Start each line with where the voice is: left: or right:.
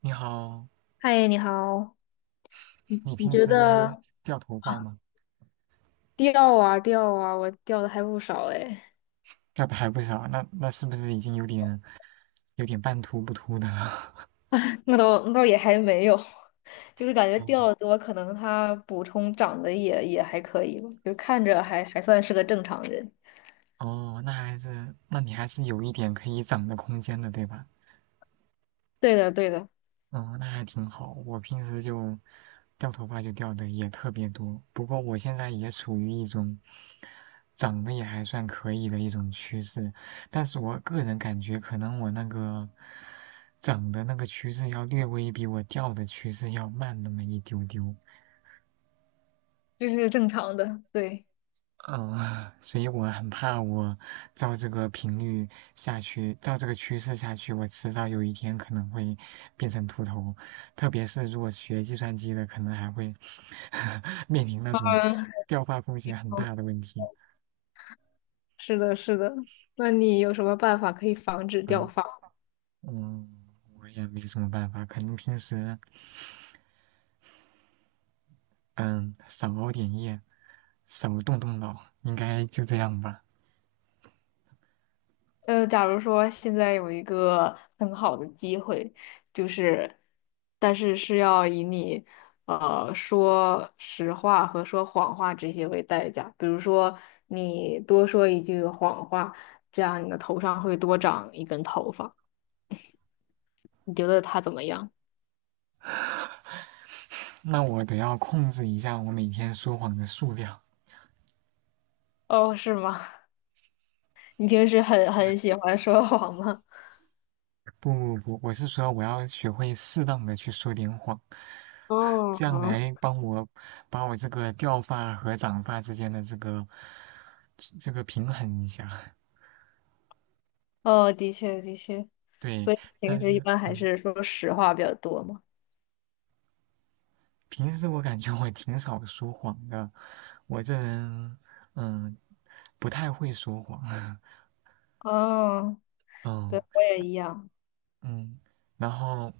right: 你好，
left: 嗨，你好，
right: 你
left: 你
right: 平
left: 觉
right: 时
left: 得
right: 掉头发吗？
left: 掉啊掉啊，我掉的还不少哎，
right: 掉的还不少，那是不是已经有点半秃不秃的了？
left: 那倒那倒也还没有，就是感 觉
right: 哦
left: 掉的多，可能它补充长得也还可以吧，就看着还算是个正常人。
right: 哦，那还是，那你还是有一点可以长的空间的，对吧？
left: 对的，对的，
right: 哦，那还挺好。我平时掉头发掉的也特别多，不过我现在也处于一种长得也还算可以的一种趋势，但是我个人感觉可能我那个长的那个趋势要略微比我掉的趋势要慢那么一丢丢。
left: 这是正常的，对，
right: 嗯，所以我很怕，我照这个频率下去，照这个趋势下去，我迟早有一天可能会变成秃头。特别是如果学计算机的，可能还会 面临那种
left: 嗯，
right: 掉发风险很大的
left: 好，
right: 问题。
left: 是的，是的。那你有什么办法可以防止掉
right: 嗯
left: 发？
right: 嗯，我也没什么办法，可能平时嗯少熬点夜，少动动脑，应该就这样吧。
left: 假如说现在有一个很好的机会，就是，但是是要以你说实话和说谎话这些为代价。比如说，你多说一句谎话，这样你的头上会多长一根头发。你觉得他怎么样？
right: 那我得要控制一下我每天说谎的数量。
left: 哦，是吗？你平时很喜欢说谎吗？
right: 不不不，我是说我要学会适当的去说点谎，这样
left: 哦，
right: 来帮我把我这个掉发和长发之间的这个平衡一下。
left: 哦，的确的确，
right: 对，
left: 所以平
right: 但
left: 时一
right: 是
left: 般还
right: 嗯，
left: 是说实话比较多嘛。
right: 平时我感觉我挺少说谎的，我这人嗯不太会说谎，
left: 哦，
right: 嗯
left: 对，我也一样。
right: 嗯，然后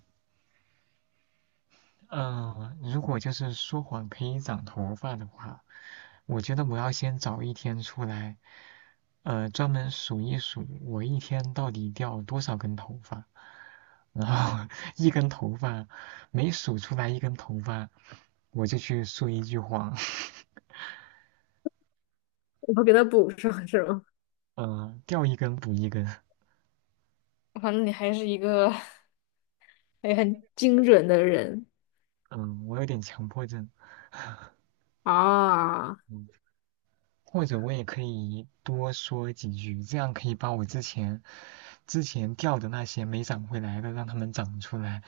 right: 嗯，如果就是说谎可以长头发的话，我觉得我要先找一天出来，专门数一数我一天到底掉多少根头发，然后 一根头发每数出来一根头发，我就去说一句谎，
left: 我后给他补上 是吗？
right: 嗯、掉一根补一根，
left: 反正你还是一个哎，很精准的人。
right: 嗯、我有点强迫症，
left: 啊，
right: 嗯。或者我也可以多说几句，这样可以把我之前掉的那些没长回来的，让它们长出来。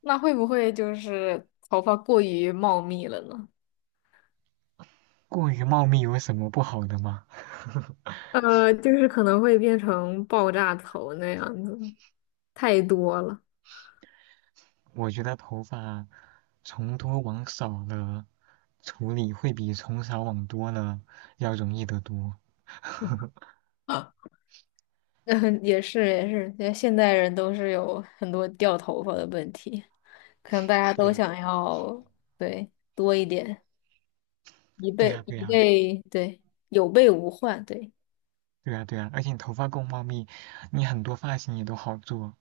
left: 那会不会就是头发过于茂密了呢？
right: 过于茂密有什么不好的吗？
left: 就是可能会变成爆炸头那样子，太多了。
right: 我觉得头发从多往少了处理，会比从少往多了要容易得多。
left: 啊，嗯，也是也是，因为现代人都是有很多掉头发的问题，可能大家
right: 对
left: 都
right: 呀，
left: 想要对多一点，一
right: 对
left: 备
right: 呀，对
left: 一
right: 呀。
left: 备，对有备无患，对。
right: 对啊，对啊，而且你头发够茂密，你很多发型也都好做，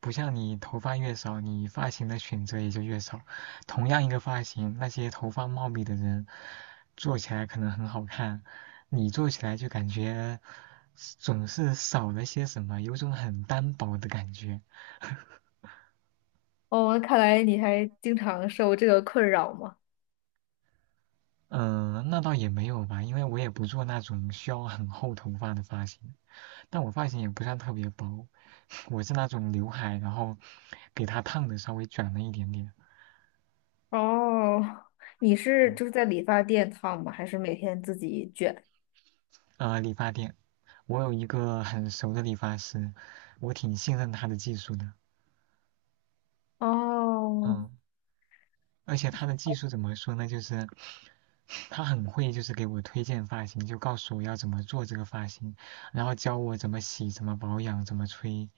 right: 不像你头发越少，你发型的选择也就越少。同样一个发型，那些头发茂密的人做起来可能很好看，你做起来就感觉总是少了些什么，有种很单薄的感觉。
left: 哦，看来你还经常受这个困扰嘛？
right: 嗯，那倒也没有吧，因为我也不做那种需要很厚头发的发型，但我发型也不算特别薄，我是那种刘海，然后给它烫的稍微卷了一点点。
left: 哦，你是
right: 嗯，
left: 就是在理发店烫吗？还是每天自己卷？
right: 理发店，我有一个很熟的理发师，我挺信任他的技术的。
left: 哦，
right: 嗯，而且他的技术怎么说呢？就是他很会，就是给我推荐发型，就告诉我要怎么做这个发型，然后教我怎么洗、怎么保养、怎么吹。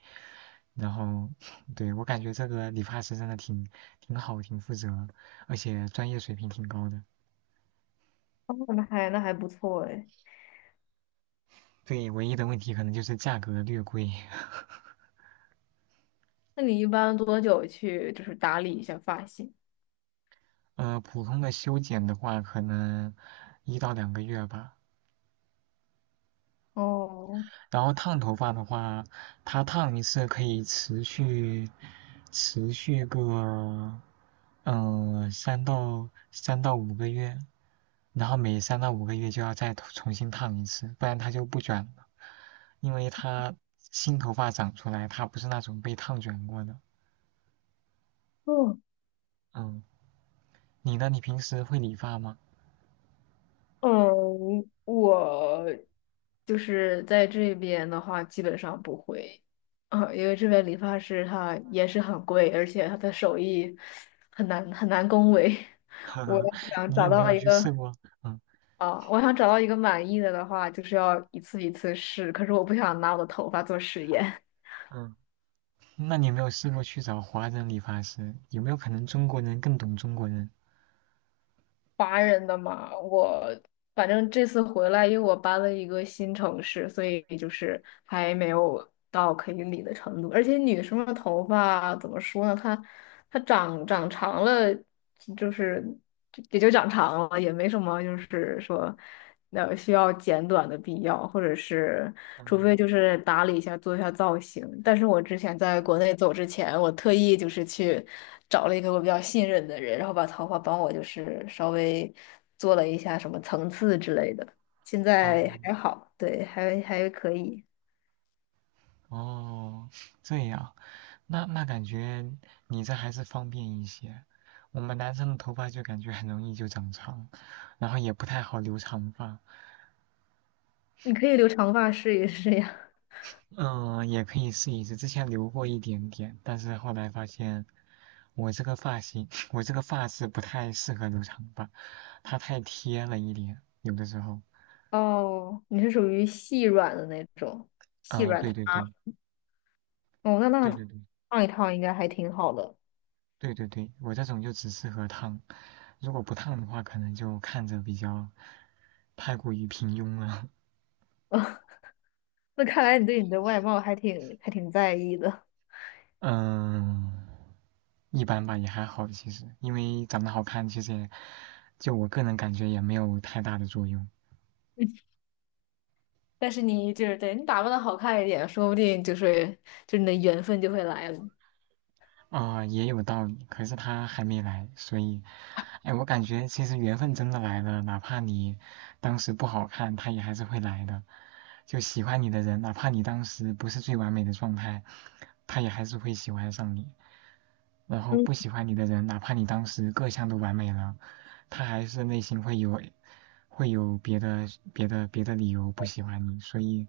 right: 然后，对，我感觉这个理发师真的挺好、挺负责，而且专业水平挺高的。
left: 哦那还不错哎。
right: 对，唯一的问题可能就是价格略贵。
left: 那你一般多久去就是打理一下发型？
right: 呃，普通的修剪的话，可能一到两个月吧。
left: 哦，
right: 然后烫头发的话，它烫一次可以持续个嗯三到五个月，然后每三到五个月就要再重新烫一次，不然它就不卷了，因为它新头发长出来，它不是那种被烫卷过的。
left: 哦，
right: 嗯，你呢？你平时会理发吗？
left: 嗯，我就是在这边的话，基本上不会，啊，因为这边理发师他也是很贵，而且他的手艺很难恭维。我 想
right: 你
left: 找
right: 有没
left: 到
right: 有
left: 一
right: 去试
left: 个
right: 过？嗯。
left: 啊，我想找到一个满意的的话，就是要一次一次试，可是我不想拿我的头发做实验。
right: 嗯那你有没有试过去找华人理发师？有没有可能中国人更懂中国人？
left: 华人的嘛，我反正这次回来，因为我搬了一个新城市，所以就是还没有到可以理的程度。而且女生的头发怎么说呢？她她长长了，就是就也就长长了，也没什么，就是说。那需要剪短的必要，或者是除非
right: 嗯，
left: 就是打理一下，做一下造型。但是我之前在国内走之前，我特意就是去找了一个我比较信任的人，然后把头发帮我就是稍微做了一下什么层次之类的。现
right: 哦
left: 在还好，对，还可以。
right: 哦，这样，那感觉你这还是方便一些。我们男生的头发就感觉很容易就长长，然后也不太好留长发。
left: 你可以留长发试一试呀。
right: 嗯，也可以试一试，之前留过一点点，但是后来发现我这个发型，我这个发质不太适合留长发，它太贴了一点，有的时候。
left: 哦，你是属于细软的那种，细
right: 嗯，
left: 软
right: 对
left: 塌。
right: 对对，
left: 哦，那那
right: 对对对。
left: 烫一烫应该还挺好的。
right: 对对对，我这种就只适合烫，如果不烫的话，可能就看着比较太过于平庸了。
left: 那看来你对你的外貌还挺在意的。
right: 嗯，一般吧，也还好其实，因为长得好看，其实也就我个人感觉也没有太大的作用。
left: 但是你就是对你打扮的好看一点，说不定就是你的缘分就会来了。
right: 啊、也有道理。可是他还没来，所以，哎，我感觉其实缘分真的来了，哪怕你当时不好看，他也还是会来的。就喜欢你的人，哪怕你当时不是最完美的状态，他也还是会喜欢上你。然后
left: 嗯，
right: 不喜欢你的人，哪怕你当时各项都完美了，他还是内心会有别的别的理由不喜欢你。所以，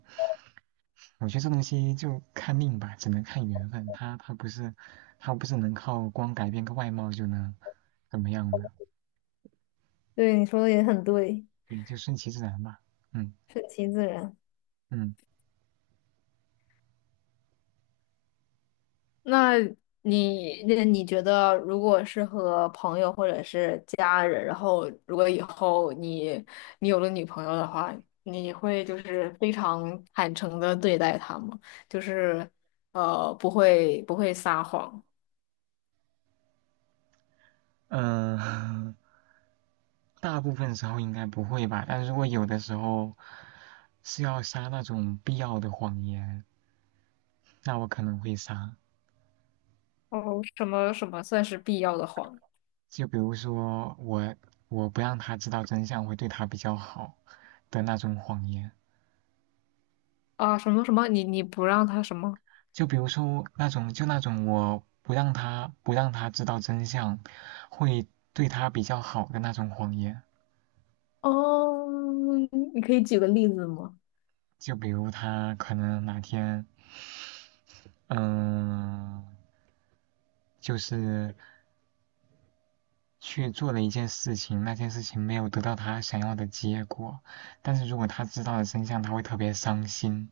right: 我觉得这东西就看命吧，只能看缘分。他不是能靠光改变个外貌就能怎么样的，
left: 对，你说的也很对，
right: 对，就顺其自然吧。嗯
left: 顺其自然。
right: 嗯
left: 那那你觉得，如果是和朋友或者是家人，然后如果以后你有了女朋友的话，你会就是非常坦诚的对待她吗？就是不会撒谎，
right: 嗯、大部分时候应该不会吧，但如果有的时候是要撒那种必要的谎言，那我可能会撒。
left: 哦，什么什么算是必要的谎？
right: 就比如说我不让他知道真相会对他比较好的那种谎言。
left: 啊，什么什么？你不让他什么？
right: 就比如说那种我不让他知道真相，会对他比较好的那种谎言。
left: 哦，你可以举个例子吗？
right: 就比如他可能哪天，嗯，就是去做了一件事情，那件事情没有得到他想要的结果，但是如果他知道了真相，他会特别伤心。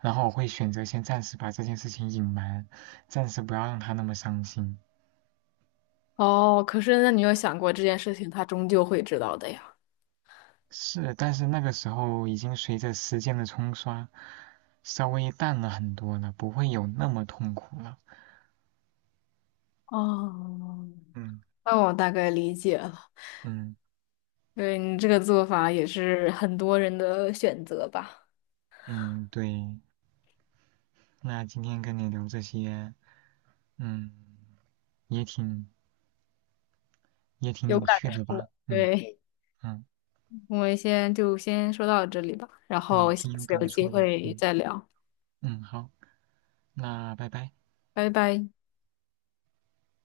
right: 然后我会选择先暂时把这件事情隐瞒，暂时不要让他那么伤心。
left: 哦，可是那你有想过这件事情，他终究会知道的呀。
right: 是，但是那个时候已经随着时间的冲刷，稍微淡了很多了，不会有那么痛苦了。
left: 哦，
right: 嗯
left: 那我大概理解了，
right: 嗯
left: 对你这个做法也是很多人的选择吧，
right: 嗯，对。那今天跟你聊这些，嗯，也挺也挺
left: 有
right: 有
left: 感
right: 趣的
left: 触。
right: 吧？嗯
left: 对，
right: 嗯，
left: 我们先说到这里吧，然
right: 对，
left: 后下
right: 挺有
left: 次
right: 感
left: 有机
right: 触的。
left: 会
right: 嗯
left: 再聊，
right: 嗯，好，那拜拜。
left: 拜拜。